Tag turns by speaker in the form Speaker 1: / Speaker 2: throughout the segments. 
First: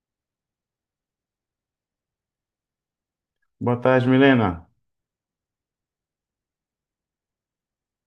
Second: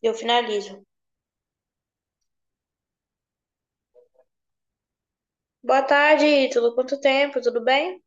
Speaker 1: Eu finalizo.
Speaker 2: Boa tarde, Milena.
Speaker 1: Boa tarde, Ítalo. Quanto tempo? Tudo bem?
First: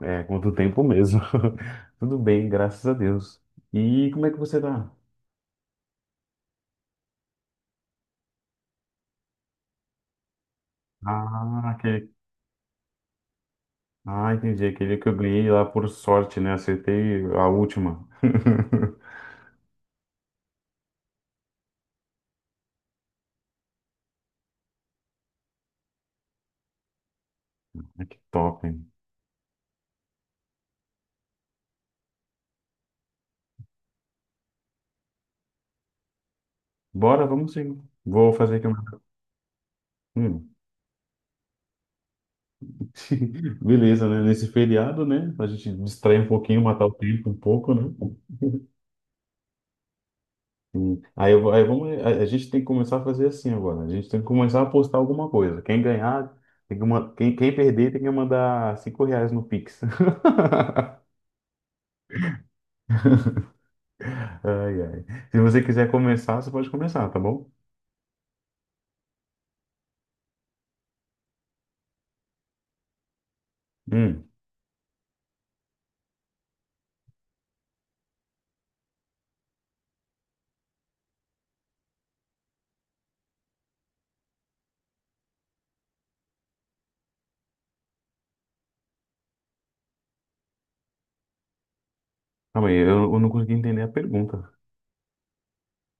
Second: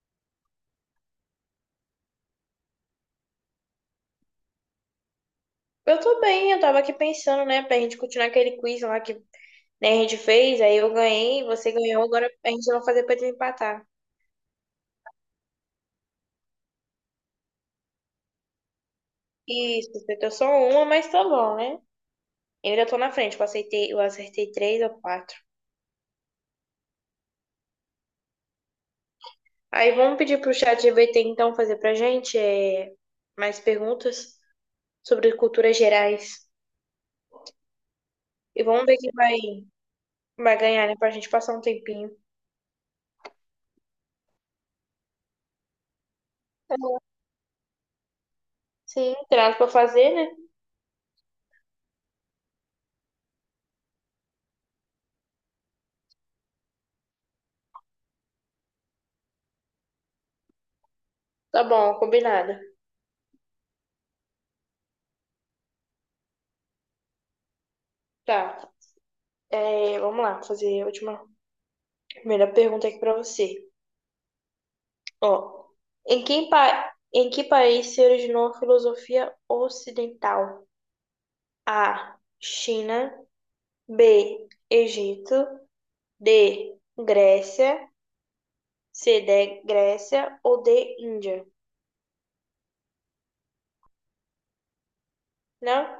Speaker 2: É, quanto tempo mesmo. Tudo bem, graças a Deus. E como é que você tá?
Speaker 1: Eu tô bem, eu tava aqui pensando, né, pra gente continuar aquele quiz lá que né, a gente fez, aí eu ganhei,
Speaker 2: Ah,
Speaker 1: você ganhou,
Speaker 2: aquele...
Speaker 1: agora a gente vai fazer pra desempatar.
Speaker 2: ah, entendi. Aquele que eu ganhei lá por sorte, né? Acertei a última.
Speaker 1: Isso, você acertou só uma, mas tá bom, né? Eu ainda tô na frente, eu acertei três ou quatro.
Speaker 2: Ah, que top, hein?
Speaker 1: Aí vamos pedir pro chat GPT então fazer pra gente mais perguntas sobre culturas gerais.
Speaker 2: Bora, vamos sim. Vou fazer
Speaker 1: E
Speaker 2: aqui
Speaker 1: vamos ver
Speaker 2: uma. Hum.
Speaker 1: vai ganhar, né, pra gente passar um tempinho.
Speaker 2: Beleza, né? Nesse feriado, né? Pra gente distrair um pouquinho, matar o tempo um pouco, né?
Speaker 1: Sim, tem nada pra fazer, né?
Speaker 2: Aí, aí vamos, a gente tem que começar a fazer assim agora. A gente tem que começar a postar alguma coisa. Quem ganhar, quem perder tem que mandar R$ 5 no Pix.
Speaker 1: Tá bom, combinado.
Speaker 2: Ai, ai. Se você quiser começar, você pode começar, tá bom?
Speaker 1: Tá, vamos lá, fazer a primeira pergunta aqui pra você.
Speaker 2: Hum.
Speaker 1: Ó, em que país se originou a filosofia ocidental? A, China, B, Egito, D, Grécia, C, D, Grécia ou D, Índia?
Speaker 2: Calma aí, eu não consegui entender a pergunta.
Speaker 1: Não?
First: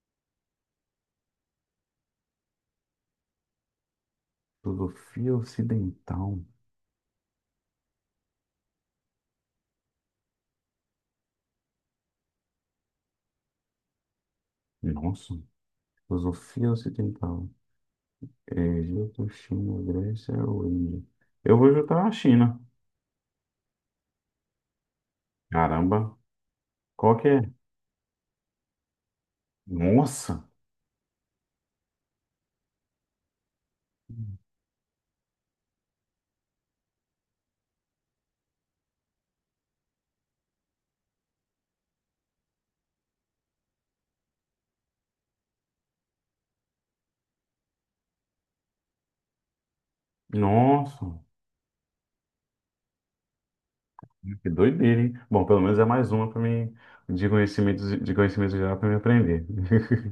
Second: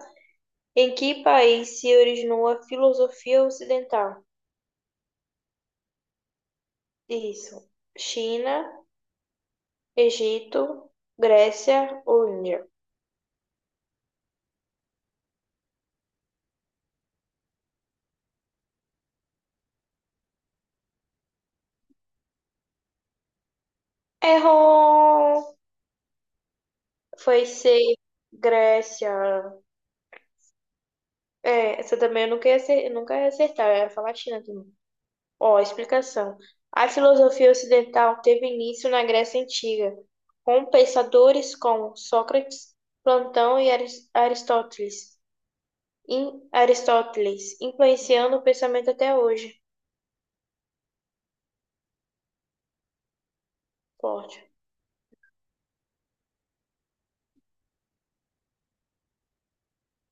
Speaker 1: Em que país se originou a filosofia ocidental?
Speaker 2: Filosofia ocidental.
Speaker 1: Isso, China, Egito, Grécia ou Índia?
Speaker 2: Nossa, filosofia ocidental. É, Egito, China, Grécia ou Índia? Eu vou juntar a China.
Speaker 1: Errou!
Speaker 2: Caramba, qual que é?
Speaker 1: Foi ser Grécia.
Speaker 2: Nossa,
Speaker 1: É, essa também eu nunca ia acertar, eu ia falar China também. Ó, explicação. A filosofia ocidental teve início na Grécia Antiga, com pensadores como Sócrates, Platão e Aristóteles, Aristóteles, influenciando o pensamento até hoje.
Speaker 2: nossa.
Speaker 1: Forte.
Speaker 2: Que doideira, hein? Bom, pelo menos é mais uma para mim de conhecimento geral para me aprender.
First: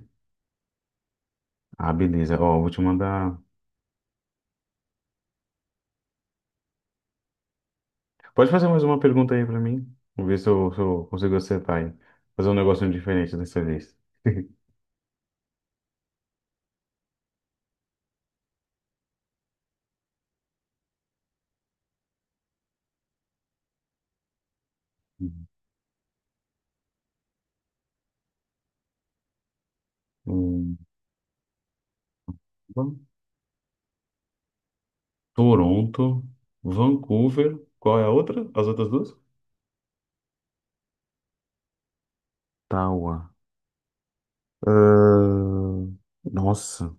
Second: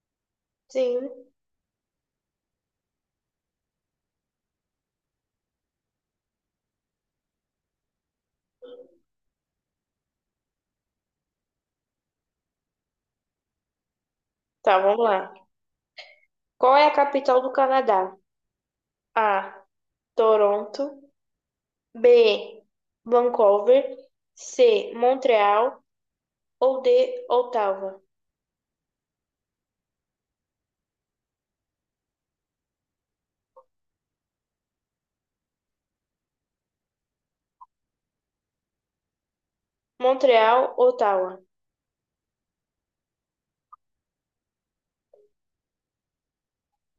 Speaker 1: Sim.
Speaker 2: Ah, beleza. Ó, vou te mandar. Pode fazer mais uma pergunta aí para mim? Vamos ver se eu consigo acertar aí. Fazer um negocinho diferente dessa vez.
Speaker 1: Tá, vamos lá. Qual é a capital do Canadá? A, Toronto. B, Vancouver. C, Montreal, ou de Ottawa.
Speaker 2: Hum, Van- Toronto, Vancouver. Qual é a outra? As outras duas?
Speaker 1: Montreal, Ottawa.
Speaker 2: Ottawa. Ahn, Nossa.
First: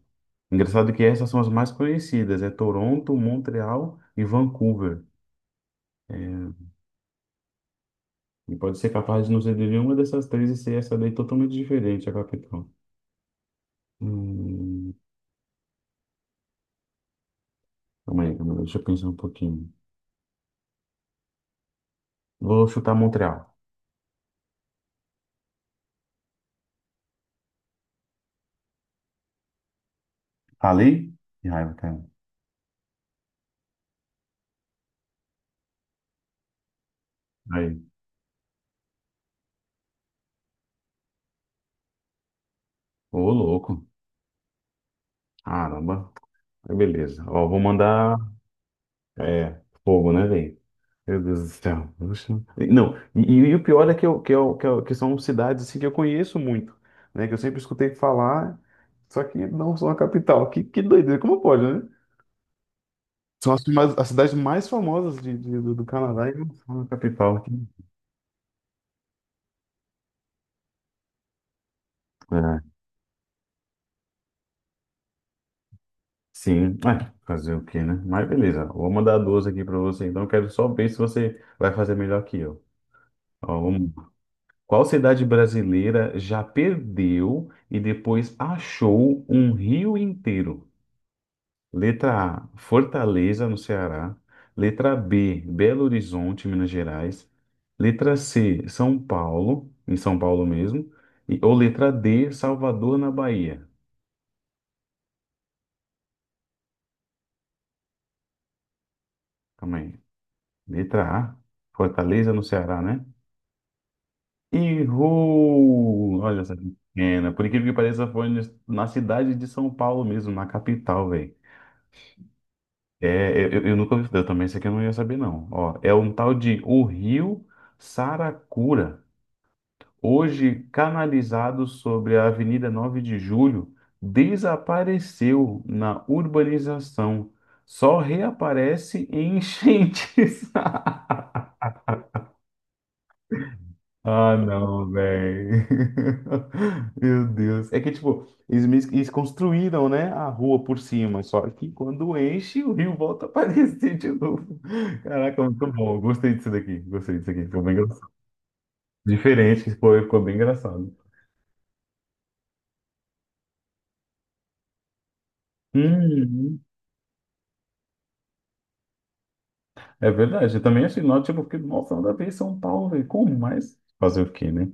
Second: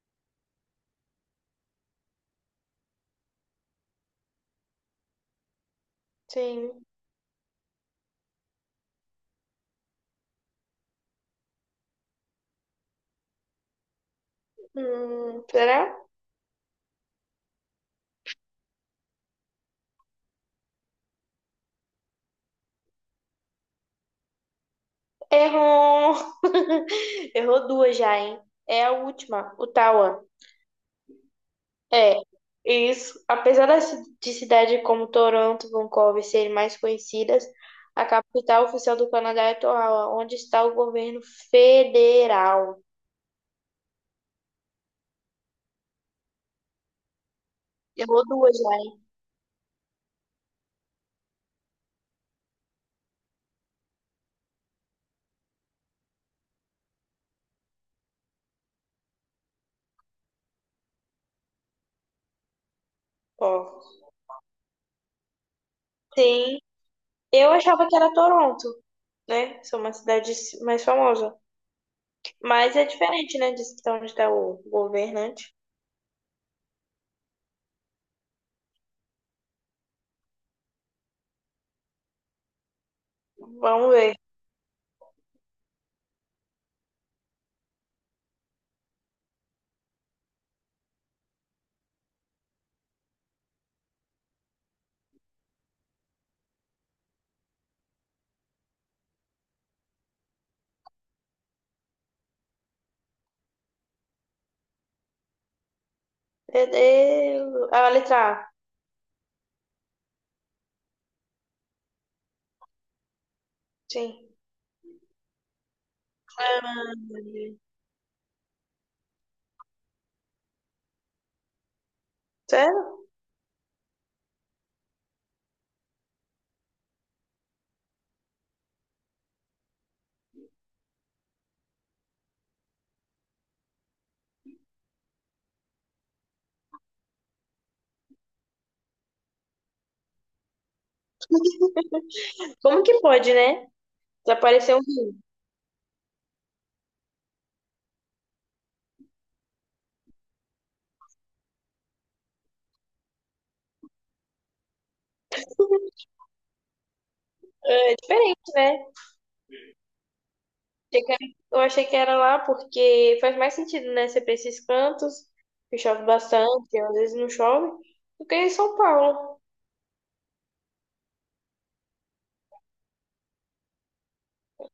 Speaker 2: Engraçado que essas são as mais conhecidas. É Toronto, Montreal e Vancouver. É,
Speaker 1: Sim.
Speaker 2: e pode ser capaz de não ser de nenhuma dessas três e ser essa daí totalmente diferente, a capital. Hum,
Speaker 1: Será?
Speaker 2: Calma aí, calma aí, deixa eu pensar um pouquinho. Vou chutar Montreal.
Speaker 1: Errou! Errou duas já, hein? É a última, Ottawa.
Speaker 2: Falei? Que raiva, cara.
Speaker 1: É, isso. Apesar de cidades como Toronto e Vancouver serem mais conhecidas,
Speaker 2: Aí.
Speaker 1: a capital oficial do Canadá é Ottawa, onde está o governo federal.
Speaker 2: Ô, louco. Caramba. Aí, beleza. Ó, vou mandar.
Speaker 1: Errou duas já, hein?
Speaker 2: É, fogo, né, velho? Meu Deus do céu. Oxe. Não, e o pior é que são cidades assim, que eu conheço muito, né? Que eu sempre escutei falar, só que não são a capital. Que doideira, como pode, né? São as,
Speaker 1: Ó,
Speaker 2: mais- as cidades mais famosas do Canadá e não
Speaker 1: sim.
Speaker 2: são a capital aqui.
Speaker 1: Eu achava que era Toronto, né? São uma cidade mais famosa.
Speaker 2: É,
Speaker 1: Mas é diferente, né? De onde está o governante.
Speaker 2: sim, é, fazer o quê, né? Mas beleza, vou mandar duas aqui para você, então eu quero só ver se você vai fazer melhor que eu. Ó,
Speaker 1: Vamos
Speaker 2: vamos lá.
Speaker 1: ver.
Speaker 2: Qual cidade brasileira já perdeu e depois achou um rio inteiro? Letra A, Fortaleza, no Ceará. Letra B, Belo Horizonte, Minas Gerais. Letra C, São Paulo, em São Paulo mesmo. Ou letra D, Salvador, na Bahia.
Speaker 1: Deus. Ah, a letra A.
Speaker 2: Calma aí. Letra A, Fortaleza, no Ceará, né?
Speaker 1: Sim.
Speaker 2: Errou! Olha essa
Speaker 1: Ah,
Speaker 2: pequena. Por incrível que pareça, foi na cidade de São Paulo mesmo, na capital, velho.
Speaker 1: sério?
Speaker 2: É, eu nunca ouvi, eu também isso aqui eu não ia saber, não. Ó, é um tal de O Rio Saracura, hoje canalizado sobre a Avenida 9 de Julho, desapareceu na urbanização. Só reaparece em enchentes.
Speaker 1: Como que pode, né?
Speaker 2: Ah,
Speaker 1: Desapareceu um
Speaker 2: não,
Speaker 1: rio.
Speaker 2: velho. Meu Deus. É que, tipo, eles construíram, né, a rua por cima, só que quando enche, o rio volta a aparecer de novo. Caraca, muito bom. Gostei disso daqui. Gostei disso aqui. Ficou bem
Speaker 1: É
Speaker 2: engraçado.
Speaker 1: diferente, né?
Speaker 2: Diferente, foi, ficou bem engraçado.
Speaker 1: Achei que era- Eu achei que era lá porque faz mais sentido, né? Ser pra esses cantos, que chove
Speaker 2: Uhum.
Speaker 1: bastante, às vezes não chove, do que em São Paulo.
Speaker 2: É verdade, eu também achei nó, tipo, porque, nossa, nada a ver São Paulo, velho, como mais? Fazer o quê, né?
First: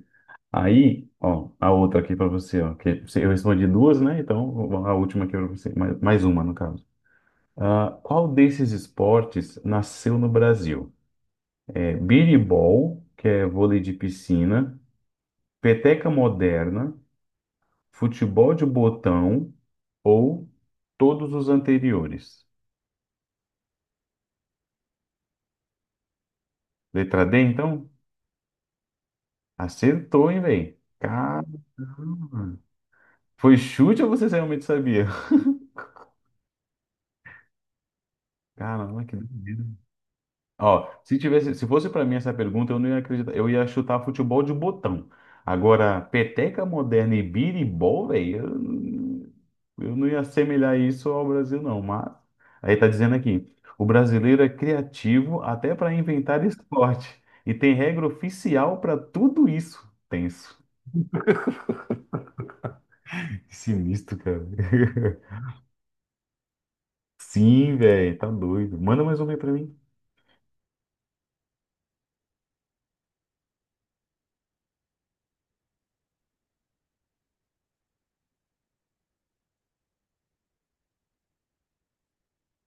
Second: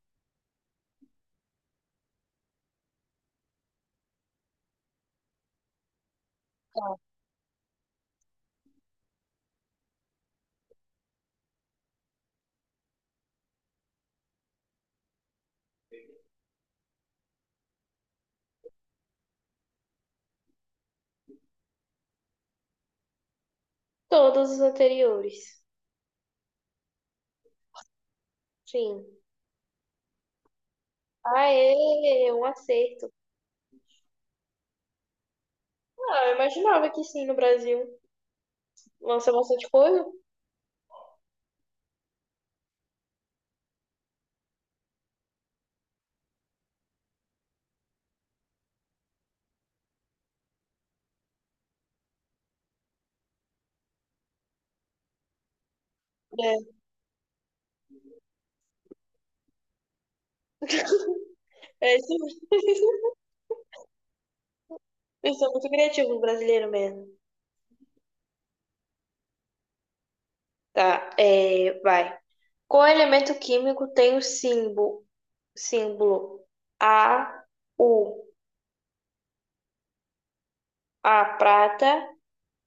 Speaker 2: Aí, ó, a outra aqui pra você, ó, eu respondi duas, né? Então, a última aqui pra você, mais uma, no caso. Ah, qual desses esportes nasceu no Brasil? É biribol, que é vôlei de piscina, peteca moderna, futebol de botão ou todos os anteriores?
Speaker 1: Todos os anteriores.
Speaker 2: Letra D, então?
Speaker 1: Sim.
Speaker 2: Acertou, hein, velho?
Speaker 1: Aê, um
Speaker 2: Caramba!
Speaker 1: acerto.
Speaker 2: Foi chute ou você realmente sabia?
Speaker 1: Ah, eu imaginava que sim, no Brasil.
Speaker 2: Caramba, que
Speaker 1: Lança
Speaker 2: doideira.
Speaker 1: bastante coisa.
Speaker 2: Ó, se fosse pra mim essa pergunta, eu não ia acreditar. Eu ia chutar futebol de botão. Agora, peteca moderna e biribol, velho, eu não ia assemelhar isso ao Brasil, não. Mas aí tá dizendo aqui, o brasileiro é criativo até pra inventar
Speaker 1: É.
Speaker 2: esporte e tem regra oficial pra tudo isso. Tenso.
Speaker 1: É, isso,
Speaker 2: Que sinistro, cara.
Speaker 1: eu sou muito criativo, brasileiro mesmo.
Speaker 2: Sim, velho, tá doido. Manda mais uma aí pra mim.
Speaker 1: Tá, vai. Qual elemento químico tem o símbolo A, U, A, prata,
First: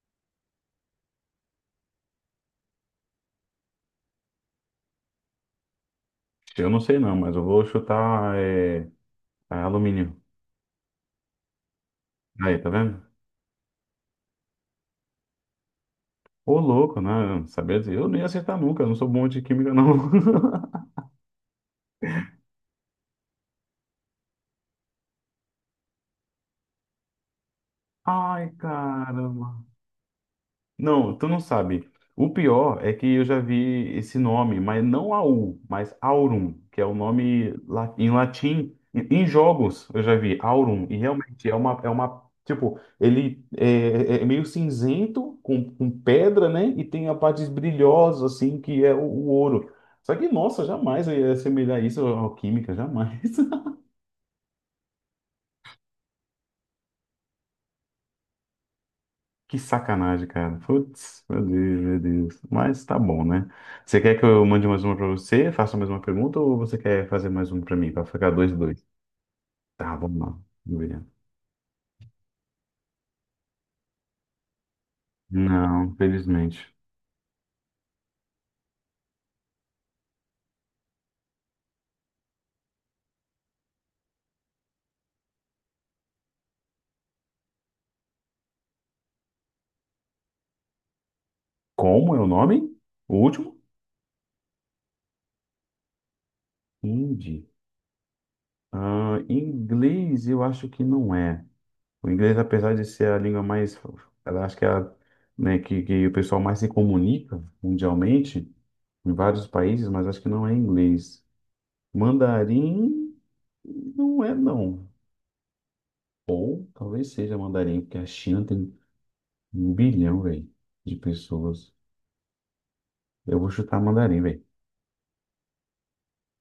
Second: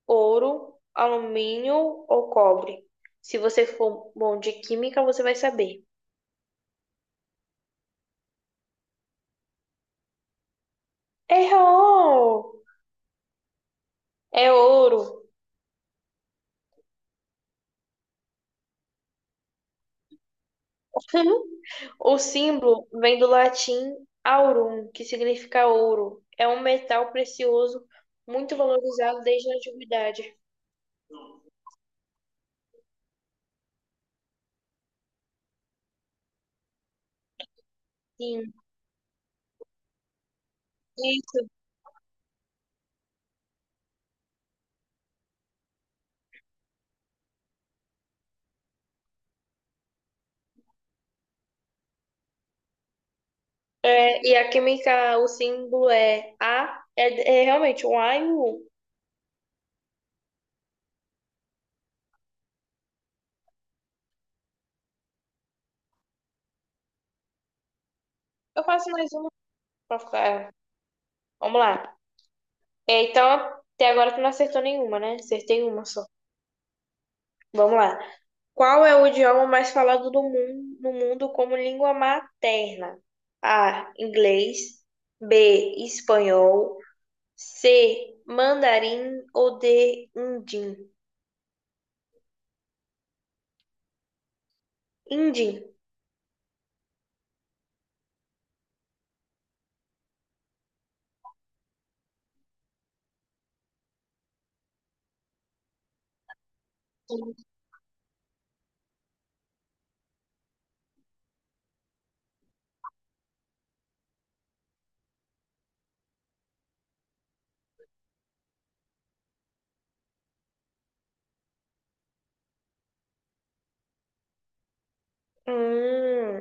Speaker 1: ouro, alumínio ou cobre? Se você for bom de química, você vai saber.
Speaker 2: Eu não sei não, mas eu vou chutar alumínio. Aí,
Speaker 1: Errou!
Speaker 2: tá vendo?
Speaker 1: É ouro.
Speaker 2: Ô, louco, né? Sabia dizer, eu nem ia acertar nunca, eu não sou bom de química, não.
Speaker 1: O símbolo vem do latim aurum, que significa ouro. É um metal precioso
Speaker 2: Ai,
Speaker 1: muito
Speaker 2: cara.
Speaker 1: valorizado desde a antiguidade.
Speaker 2: Não, tu não sabe. O pior é que eu já vi esse nome, mas não Aul, mas Aurum, que é o nome em
Speaker 1: Sim.
Speaker 2: latim. Em jogos eu já vi Aurum, e
Speaker 1: Isso.
Speaker 2: realmente é uma tipo, ele é, é meio cinzento, com pedra, né? E tem a parte brilhosa, assim, que é o ouro. Só que, nossa, jamais eu ia assemelhar isso à alquímica, jamais.
Speaker 1: É, e a química, o símbolo é é realmente um A e um U.
Speaker 2: Que sacanagem, cara. Putz, meu Deus, meu Deus. Mas tá bom, né? Você quer que eu mande mais uma pra você, faça mais uma pergunta, ou você quer fazer mais uma pra mim, pra ficar dois e
Speaker 1: Eu
Speaker 2: dois?
Speaker 1: faço mais uma
Speaker 2: Tá,
Speaker 1: pra
Speaker 2: vamos
Speaker 1: ficar.
Speaker 2: lá. Vamos ver.
Speaker 1: Vamos lá. É, então, até agora tu não acertou nenhuma, né? Acertei
Speaker 2: Não,
Speaker 1: uma só.
Speaker 2: infelizmente.
Speaker 1: Vamos lá. Qual é o idioma mais falado do mundo, no mundo como língua materna? A, inglês. B, espanhol. C, mandarim ou D, indim?
Speaker 2: Como é o nome? O último?
Speaker 1: Indim.
Speaker 2: Hindi. Ah, inglês, eu acho que não é. O inglês, apesar de ser a língua mais, ela acho que é a, né, que o pessoal mais se comunica mundialmente em vários países, mas acho que não é inglês. Mandarim. Não é, não. Ou talvez seja mandarim, porque a China tem um bilhão, velho, de pessoas. Eu vou chutar mandarim, velho.
Speaker 1: Hum,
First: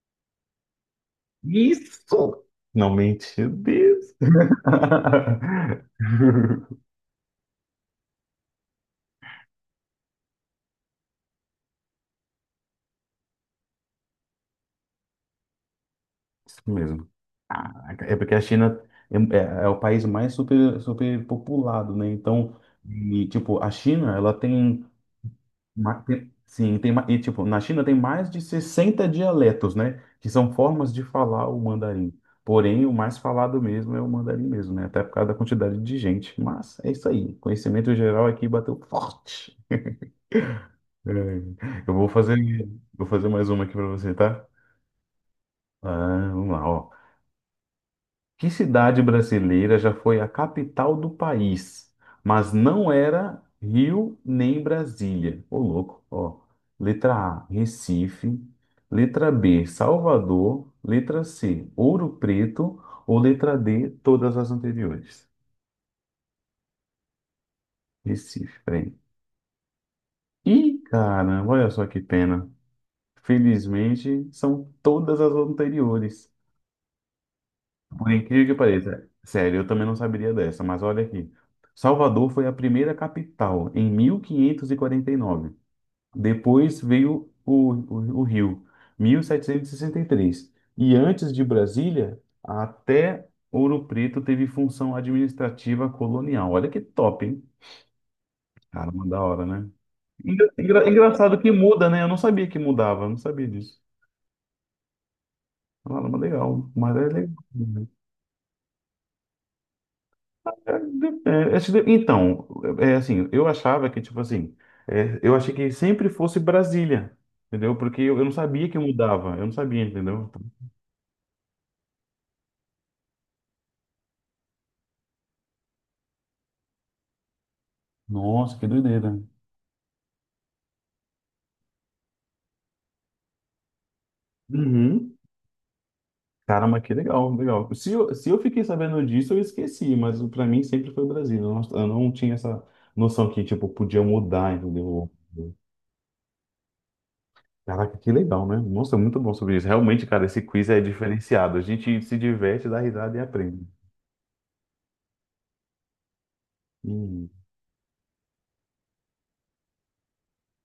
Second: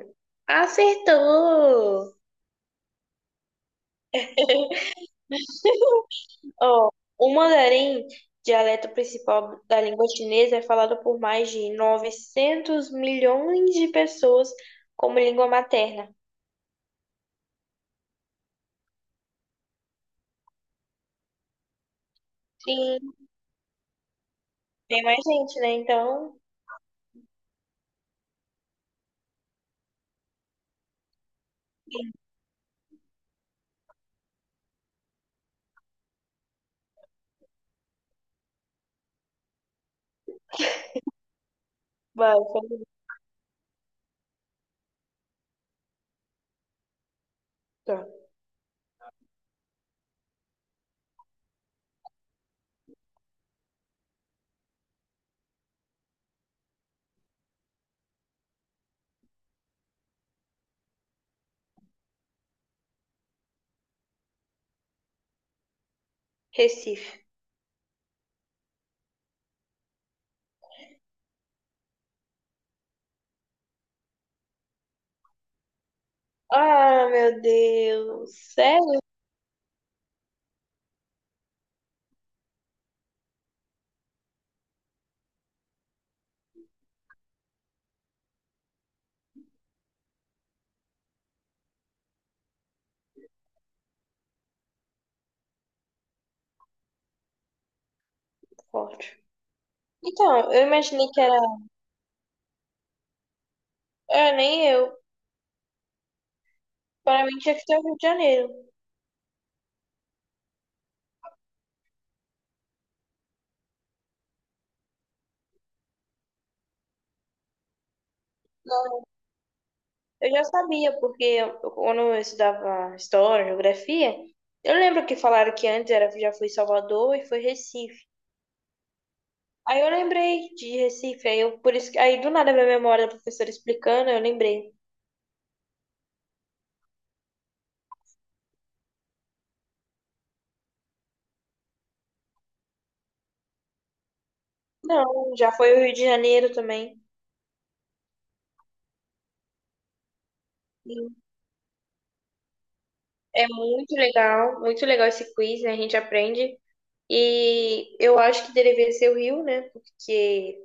Speaker 1: acertou!
Speaker 2: Isso! Não mente, Deus.
Speaker 1: Ó, o mandarim, dialeto principal da língua chinesa, é falado por mais de 900 milhões de pessoas como língua materna.
Speaker 2: Isso mesmo. Caraca, é porque a China é o país mais superpopulado, né? Então,
Speaker 1: Sim,
Speaker 2: e, tipo, a China, ela tem
Speaker 1: tem mais gente, né? Então,
Speaker 2: Sim, tem, tipo, na China tem mais de 60 dialetos, né? Que são formas de falar o mandarim. Porém, o mais falado mesmo é o mandarim mesmo, né? Até por causa da quantidade de gente. Mas é isso aí. Conhecimento geral aqui bateu forte. É, Eu vou
Speaker 1: vai,
Speaker 2: fazer, vou fazer mais uma aqui para você, tá? Ah, vamos lá, ó.
Speaker 1: pergunta.
Speaker 2: Que cidade brasileira já foi a capital do país, mas não era Rio nem Brasília? Ô, louco, ó. Letra A, Recife. Letra B, Salvador. Letra C, Ouro Preto. Ou letra D, todas as anteriores.
Speaker 1: Recife.
Speaker 2: Recife, peraí. Ih, caramba, olha só que pena. Felizmente, são todas as anteriores.
Speaker 1: Ah, meu
Speaker 2: Por
Speaker 1: Deus.
Speaker 2: incrível que
Speaker 1: Sério?
Speaker 2: pareça, sério, eu também não saberia dessa, mas olha aqui. Salvador foi a primeira capital em 1549. Depois veio o Rio, 1763. E 63. E antes de Brasília, até Ouro Preto teve função administrativa colonial. Olha que top, hein? Caramba,
Speaker 1: Forte.
Speaker 2: da hora, né? Engra-
Speaker 1: Então, eu
Speaker 2: engra-
Speaker 1: imaginei que era.
Speaker 2: engraçado que muda, né? Eu não sabia que mudava, eu não sabia disso.
Speaker 1: É, nem eu.
Speaker 2: Caramba, legal, mas é
Speaker 1: Para
Speaker 2: legal.
Speaker 1: mim tinha que ser o Rio de Janeiro.
Speaker 2: Então, é assim, eu achava que, tipo assim, eu achei que sempre fosse Brasília, entendeu? Porque eu não sabia que mudava, eu não sabia, entendeu?
Speaker 1: Eu
Speaker 2: Então,
Speaker 1: já sabia, porque quando eu estudava história, geografia, eu lembro que falaram que antes era, já foi Salvador e foi Recife.
Speaker 2: nossa, que doideira.
Speaker 1: Aí eu lembrei de Recife, por isso que, aí do nada minha memória da professora explicando, eu lembrei.
Speaker 2: Uhum. Caramba, que legal, legal. Se eu fiquei sabendo disso, eu esqueci, mas pra mim sempre foi Brasília. Eu não tinha essa noção que, tipo, podia mudar, entendeu?
Speaker 1: Não, já foi o Rio de Janeiro também.
Speaker 2: Caraca, que legal, né? Nossa, muito bom sobre isso. Realmente, cara, esse quiz é
Speaker 1: Sim.
Speaker 2: diferenciado. A gente se diverte, dá risada e
Speaker 1: É
Speaker 2: aprende.
Speaker 1: muito legal esse quiz, né? A gente aprende.
Speaker 2: Hum,
Speaker 1: E eu acho que deveria ser o Rio, né? Porque,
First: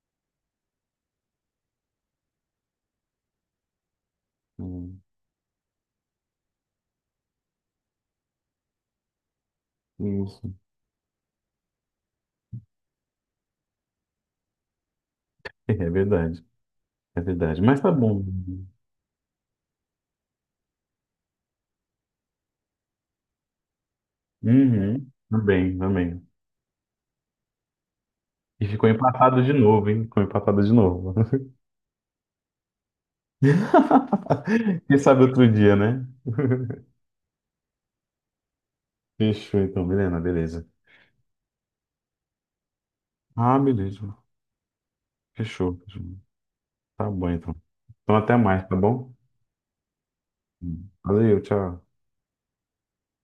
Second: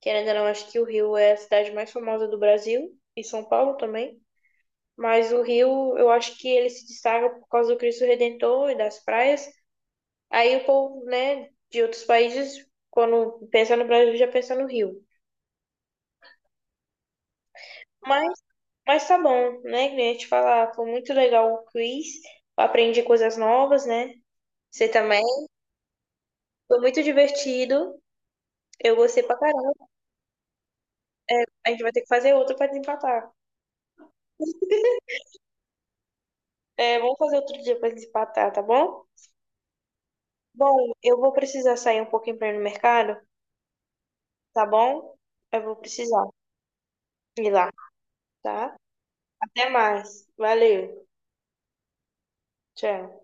Speaker 1: querendo ou não, acho que o Rio é a cidade mais famosa do Brasil, e São Paulo também.
Speaker 2: hum,
Speaker 1: Mas o Rio, eu acho que ele se destaca por causa do Cristo Redentor e das praias.
Speaker 2: hum.
Speaker 1: Aí o povo, né, de outros países, quando pensa no Brasil, já pensa no Rio.
Speaker 2: É verdade, é verdade. Mas tá bom.
Speaker 1: Mas Mas tá bom, né? Queria te falar, foi muito legal o quiz. Eu aprendi coisas novas, né? Você
Speaker 2: Uhum,
Speaker 1: também.
Speaker 2: também, também.
Speaker 1: Foi muito divertido.
Speaker 2: E ficou
Speaker 1: Eu gostei pra
Speaker 2: empatado de
Speaker 1: caramba.
Speaker 2: novo, hein? Ficou empatado de novo.
Speaker 1: A gente vai ter que fazer outro pra desempatar.
Speaker 2: Quem sabe outro dia, né?
Speaker 1: É, vamos fazer outro dia pra desempatar, tá bom?
Speaker 2: Fechou então, Milena, beleza.
Speaker 1: Bom, eu vou precisar sair um pouquinho pra ir no mercado,
Speaker 2: Ah, beleza.
Speaker 1: tá bom? Eu vou
Speaker 2: Fechou. Fechou.
Speaker 1: precisar
Speaker 2: Tá bom
Speaker 1: ir
Speaker 2: então.
Speaker 1: lá,
Speaker 2: Então até mais, tá
Speaker 1: tá?
Speaker 2: bom?
Speaker 1: Até mais. Valeu.
Speaker 2: Valeu, tchau.
Speaker 1: Tchau.